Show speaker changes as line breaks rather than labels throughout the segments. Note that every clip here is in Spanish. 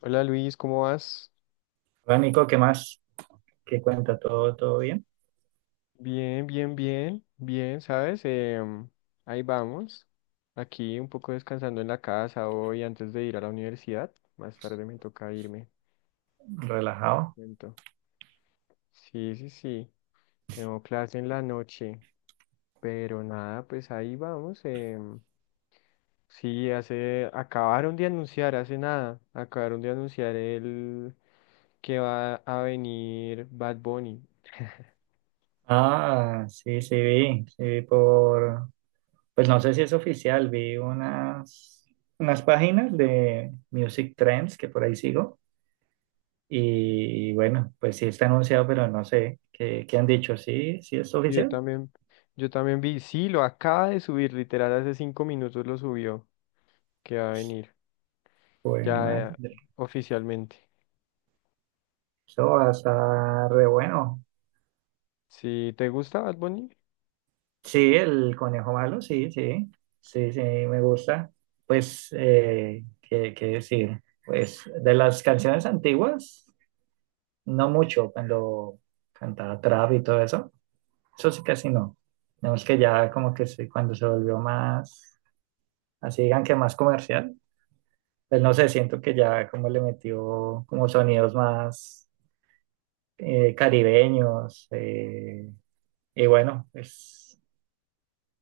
Hola Luis, ¿cómo vas?
Hola Nico, ¿qué más? ¿Qué cuenta? ¿Todo, todo bien?
Bien, bien, bien, bien, ¿sabes? Ahí vamos. Aquí un poco descansando en la casa hoy antes de ir a la universidad. Más tarde me toca irme.
¿Relajado?
Siento. Sí, sí, sí. Tengo clase en la noche. Pero nada, pues ahí vamos. Sí, acabaron de anunciar, hace nada. Acabaron de anunciar el que va a venir Bad Bunny.
Ah, sí, sí vi por, pues no sé si es oficial, vi unas páginas de Music Trends que por ahí sigo y bueno, pues sí está anunciado, pero no sé, ¿qué han dicho? ¿Sí, sí es
Yo
oficial?
también, yo también vi, sí, lo acaba de subir, literal, hace 5 minutos lo subió, que va a venir,
Pues
ya
madre,
oficialmente.
eso va a estar re bueno.
Si te gusta Bad Bunny,
Sí, el conejo malo, sí, sí, sí, sí, me gusta. Pues, ¿qué decir? Pues de las canciones antiguas, no mucho, cuando cantaba trap y todo eso, eso sí casi no. Tenemos que ya como que sí, cuando se volvió más, así digan que más comercial, pues no sé, siento que ya como le metió como sonidos más caribeños, y bueno, pues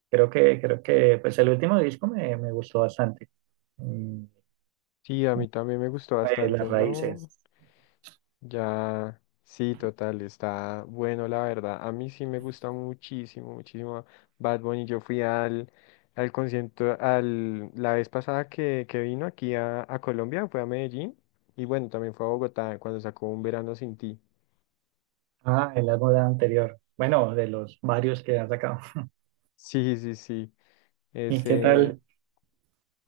creo que pues el último disco me gustó bastante. Mm,
sí, a
Como
mí también me gustó
de
bastante,
las
¿no?
raíces.
Ya, sí, total, está bueno, la verdad. A mí sí me gusta muchísimo, muchísimo Bad Bunny. Al concierto, la vez pasada que vino aquí a Colombia, fue a Medellín, y bueno, también fue a Bogotá cuando sacó Un Verano Sin Ti.
Ah, el álbum anterior. Bueno, de los varios que han sacado.
Sí, sí, sí.
¿Y qué
Ese,
tal?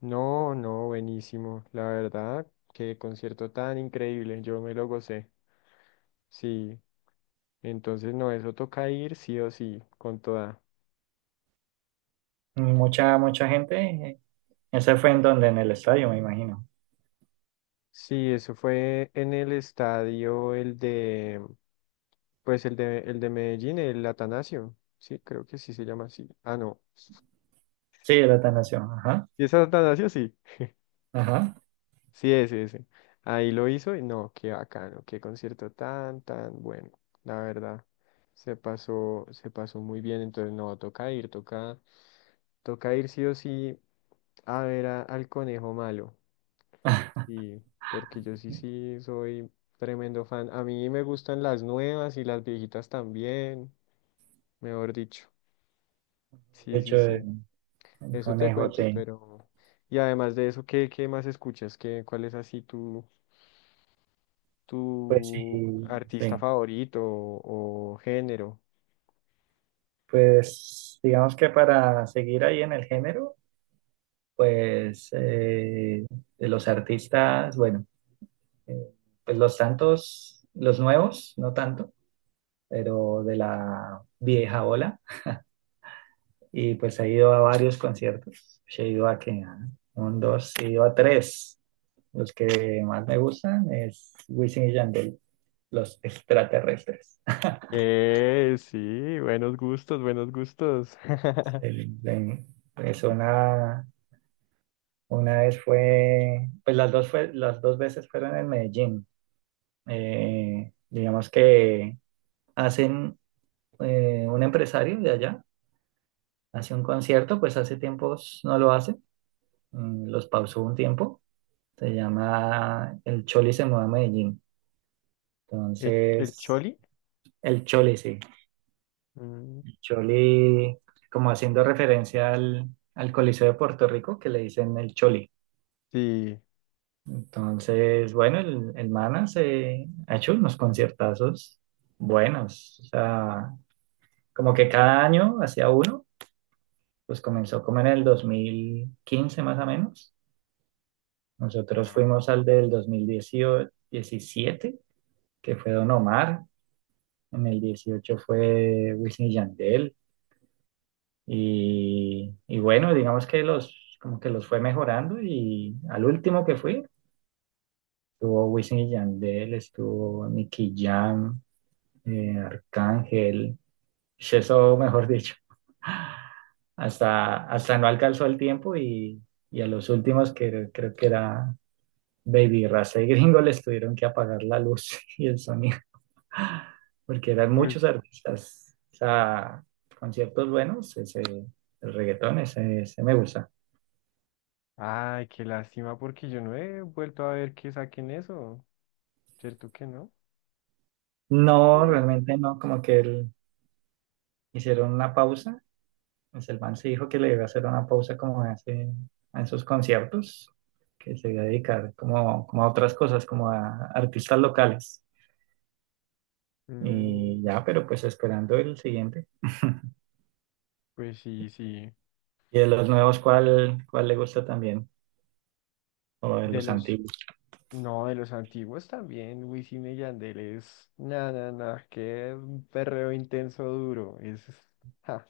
no, no, buenísimo. La verdad, qué concierto tan increíble. Yo me lo gocé. Sí, entonces no, eso toca ir sí o sí, con toda.
Mucha, mucha gente. Ese fue en donde, en el estadio, me imagino.
Sí, eso fue en el estadio, pues el de Medellín, el Atanasio. Sí, creo que sí se llama así. Ah, no.
Sí, el Atanasio. Ajá,
¿Y es Atanasio? Sí.
ajá.
Sí, ese, ese. Ahí lo hizo y no, qué bacano, qué concierto tan, tan bueno. La verdad, se pasó muy bien. Entonces, no, toca ir sí o sí a ver al conejo malo. Sí, porque yo sí, sí soy tremendo fan. A mí me gustan las nuevas y las viejitas también, mejor dicho.
De
Sí,
hecho,
sí, sí.
el
Eso te
conejo,
cuento,
sí.
pero. Y además de eso, ¿qué, qué más escuchas? ¿Qué, cuál es así tú,
Pues sí,
tu artista
sí.
favorito o género?
Pues digamos que para seguir ahí en el género, pues de los artistas, bueno. Eh, pues los Santos, los nuevos, no tanto, pero de la vieja ola. Y pues he ido a varios conciertos. He ido a que a un, dos, he ido a tres. Los que más me gustan es Wisin y Yandel, los extraterrestres.
Sí, buenos gustos, buenos gustos.
El- el- pues una vez fue, las dos veces fueron en Medellín. Digamos que hacen un empresario de allá hace un concierto, pues hace tiempos no lo hace, los pausó un tiempo, se llama El Choli se mueve a Medellín.
¿El
Entonces,
Choli?
el Choli, sí,
Mm.
el Choli, como haciendo referencia al, Coliseo de Puerto Rico, que le dicen el Choli.
Sí.
Entonces, bueno, el Mana se ha hecho unos conciertazos buenos, o sea, como que cada año hacía uno, pues comenzó como en el 2015 más o menos. Nosotros
Ah.
fuimos al del 2017 que fue Don Omar. En el 18 fue Wisin y Yandel. Y bueno, digamos que los, como que los fue mejorando. Y al último que fui, estuvo Wisin y Yandel, estuvo Nicky Jam, Arcángel. Pues eso, mejor dicho. Hasta no alcanzó el tiempo y a los últimos que creo que era Baby Rasta y Gringo les tuvieron que apagar la luz y el sonido, porque eran
Uy.
muchos artistas. O sea, conciertos buenos, ese, el reggaetón, ese me gusta.
Ay, qué lástima porque yo no he vuelto a ver que saquen eso. ¿Cierto que no?
No,
Ahora
realmente no, como que hicieron una pausa. Pues el man se dijo que le iba a hacer una pausa como hace en sus conciertos, que se iba a dedicar como a otras cosas, como a artistas locales.
mm,
Y ya, pero pues esperando el siguiente.
pues sí, sí.
Y de los nuevos, ¿cuál le gusta también? O de
De
los
los
antiguos.
No, de los antiguos también, Wisin y Yandel es, na, na, na, qué perreo intenso duro, es, ja,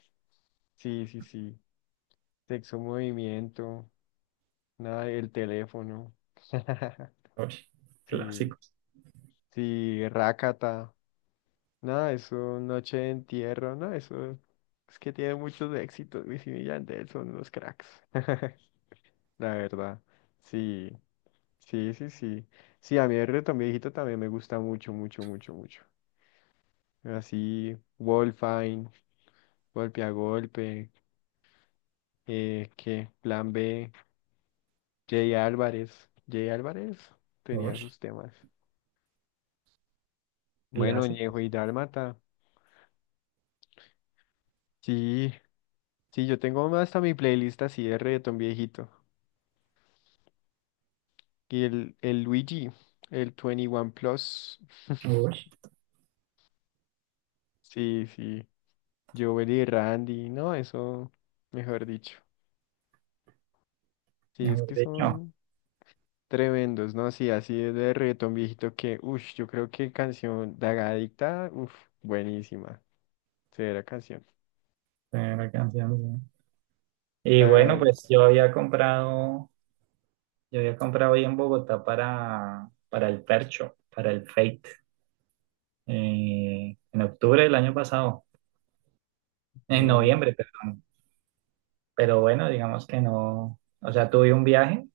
sí, sí, sí, sexo movimiento, nada, el teléfono,
Uy,
sí,
clásicos.
sí, rácata, nada, eso, noche de entierro, no, eso, es que tiene muchos éxitos, Wisin y Yandel son unos cracks, la verdad, sí, sí, sí, sí, sí, a mí el reggaetón viejito también me gusta mucho, mucho, mucho, mucho. Así, Wolfine, golpe a golpe, que Plan B, Jay Álvarez. Jay Álvarez tenía
Uy,
sus temas. Bueno, Ñejo
clásicos.
y Dálmata. Sí, sí, yo tengo hasta mi playlist así de reggaetón viejito. El Luigi, el 21 Plus.
Uy,
Sí, sí. Joel y Randy, no, eso, mejor dicho. Sí, es
mejor
que
dicho.
son. Tremendos, ¿no? Sí, así es de reggaetón viejito que, uff, yo creo que canción Dagadicta, uff, buenísima. Severa canción.
Primera canción. Sí. Y bueno,
Dagadicta.
pues yo había comprado ahí en Bogotá para el Percho, para el Fate, en octubre del año pasado, en
Ah.
noviembre, perdón. Pero bueno, digamos que no, o sea, tuve un viaje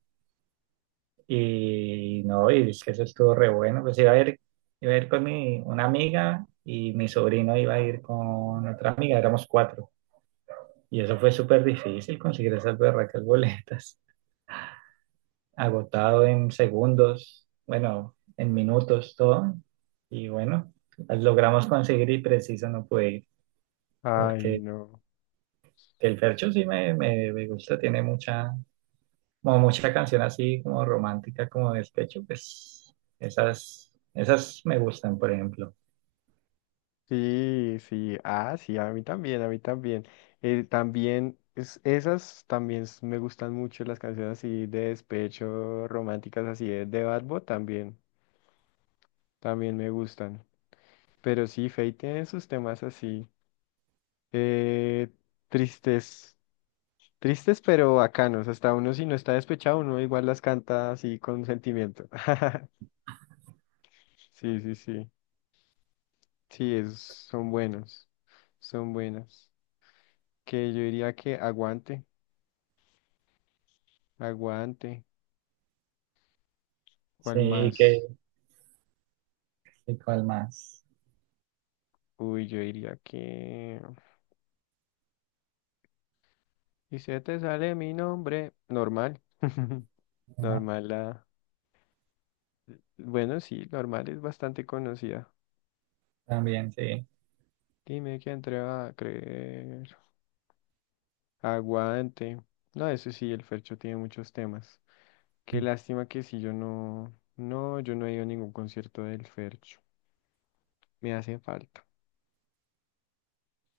y no, y es que eso estuvo re bueno. Pues iba a ir con una amiga y mi sobrino iba a ir con otra amiga, éramos cuatro. Y eso fue súper difícil conseguir esas berracas boletas. Agotado en segundos, bueno, en minutos, todo. Y bueno, las logramos conseguir y preciso no pude ir.
Ay,
Porque
no.
el Fercho sí me gusta, tiene mucha, como mucha canción así como romántica, como despecho, pues esas me gustan, por ejemplo.
Sí, sí. Ah, sí, a mí también, a mí también. Esas también me gustan mucho las canciones así de despecho, románticas, así de Bad Bunny también. También me gustan. Pero sí, Feid tiene sus temas así. Eh, tristes. Tristes pero bacanos, hasta uno si no está despechado, uno igual las canta así con sentimiento. Sí, sí, sí, sí, son buenos, son buenas. Que yo diría que aguante, aguante,
Sí,
¿cuál
y que,
más?
y cuál más.
Uy, yo diría que... Y si se te sale mi nombre, normal.
Ajá,
Normal la... Bueno, sí, normal es bastante conocida.
también, sí.
Dime quién te va a creer. Aguante. No, eso sí, el Fercho tiene muchos temas. Qué lástima que si yo no, no, yo no he ido a ningún concierto del Fercho. Me hace falta.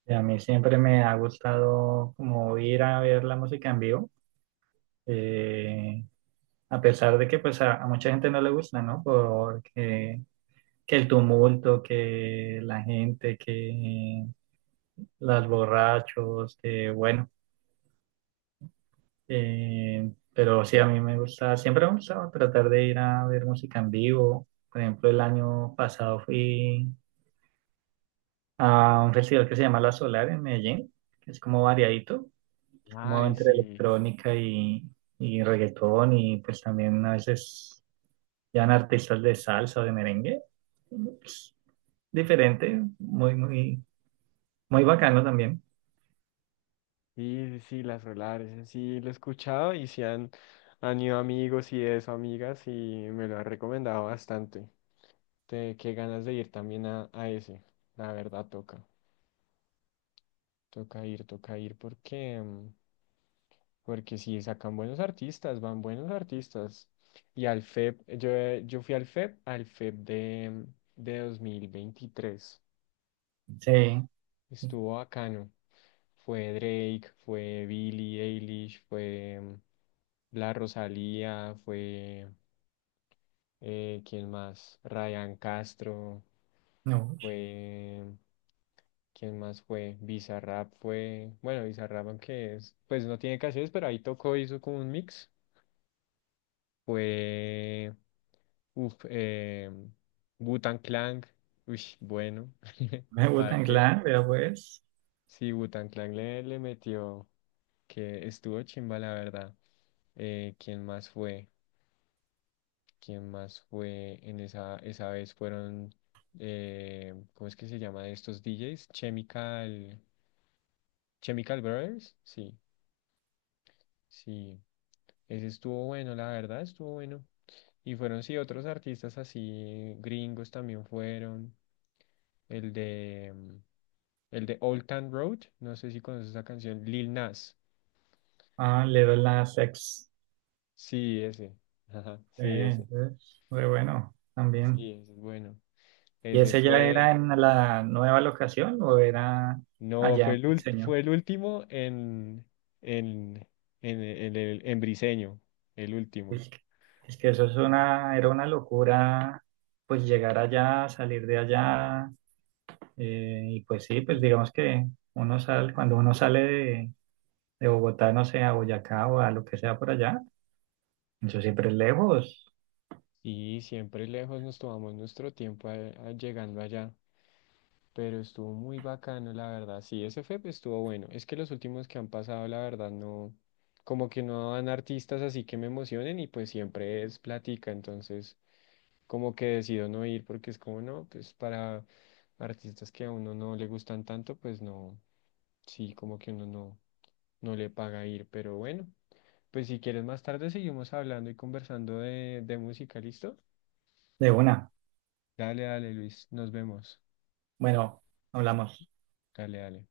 Y a mí siempre me ha gustado como ir a ver la música en vivo. eh, a pesar de que pues a mucha gente no le gusta, ¿no? Porque que el tumulto, que la gente, que las borrachos, que bueno, pero sí a mí me gusta, siempre me gustaba tratar de ir a ver música en vivo. Por ejemplo, el año pasado fui a un festival que se llama La Solar en Medellín, que es como variadito, es como
Ay,
entre
sí,
electrónica y reggaetón y pues también a veces eran artistas de salsa, de merengue. Pues, diferente, muy, muy, muy bacano también.
sí, sí, sí, las Solares, en sí, lo he escuchado y sí han, han ido amigos y eso, amigas, y me lo han recomendado bastante. Qué ganas de ir también a ese. La verdad, toca ir, porque, porque sí, sacan buenos artistas, van buenos artistas. Y al FEP, yo fui al FEP, al FEP de, de 2023.
Sí.
Estuvo bacano. Fue Drake, fue Billie Eilish, fue La Rosalía, fue, ¿quién más? Ryan Castro,
No,
fue, ¿quién más fue? Bizarrap fue, bueno, Bizarrap aunque es, pues no tiene canciones, pero ahí tocó, hizo como un mix. Fue, uff, Wu-Tang Clan, uy, bueno,
me
¿para
gustan
qué?
Clan, pero pues.
Sí, Wu-Tang Clan le metió. Que estuvo chimba, la verdad. ¿Quién más fue? ¿Quién más fue en esa, esa vez? Fueron, ¿cómo es que se llama de estos DJs? Chemical Brothers, sí, sí. Ese estuvo bueno, la verdad, estuvo bueno. Y fueron, sí, otros artistas así, gringos también fueron. El de, mm, el de Old Town Road, no sé si conoces esa canción, Lil Nas.
Ah, le doy la sex.
Sí, ese. Ajá,
Sí,
sí, ese.
es muy bueno también.
Sí, ese es bueno.
¿Y
Ese
ese ya era
fue,
en la nueva locación o era
no,
allá
fue
en el diseño?
fue el último en, en, en en Briseño, el último.
Es que, es que eso era una locura, pues llegar allá, salir de allá. Y pues sí, pues
Mm.
digamos que uno sale, cuando uno sale de Bogotá, no sé, a Boyacá o a lo que sea por allá. Eso siempre es lejos
Y siempre lejos nos tomamos nuestro tiempo llegando allá, pero estuvo muy bacano, la verdad. Sí, ese fue, pues, estuvo bueno. Es que los últimos que han pasado, la verdad, no, como que no dan artistas así que me emocionen y pues siempre es plática, entonces... como que decido no ir porque es como, no, pues para artistas que a uno no le gustan tanto, pues no, sí, como que uno no, no le paga ir, pero bueno, pues si quieres más tarde seguimos hablando y conversando de música, ¿listo?
de una.
Dale, dale, Luis, nos vemos.
Bueno, hablamos.
Dale, dale.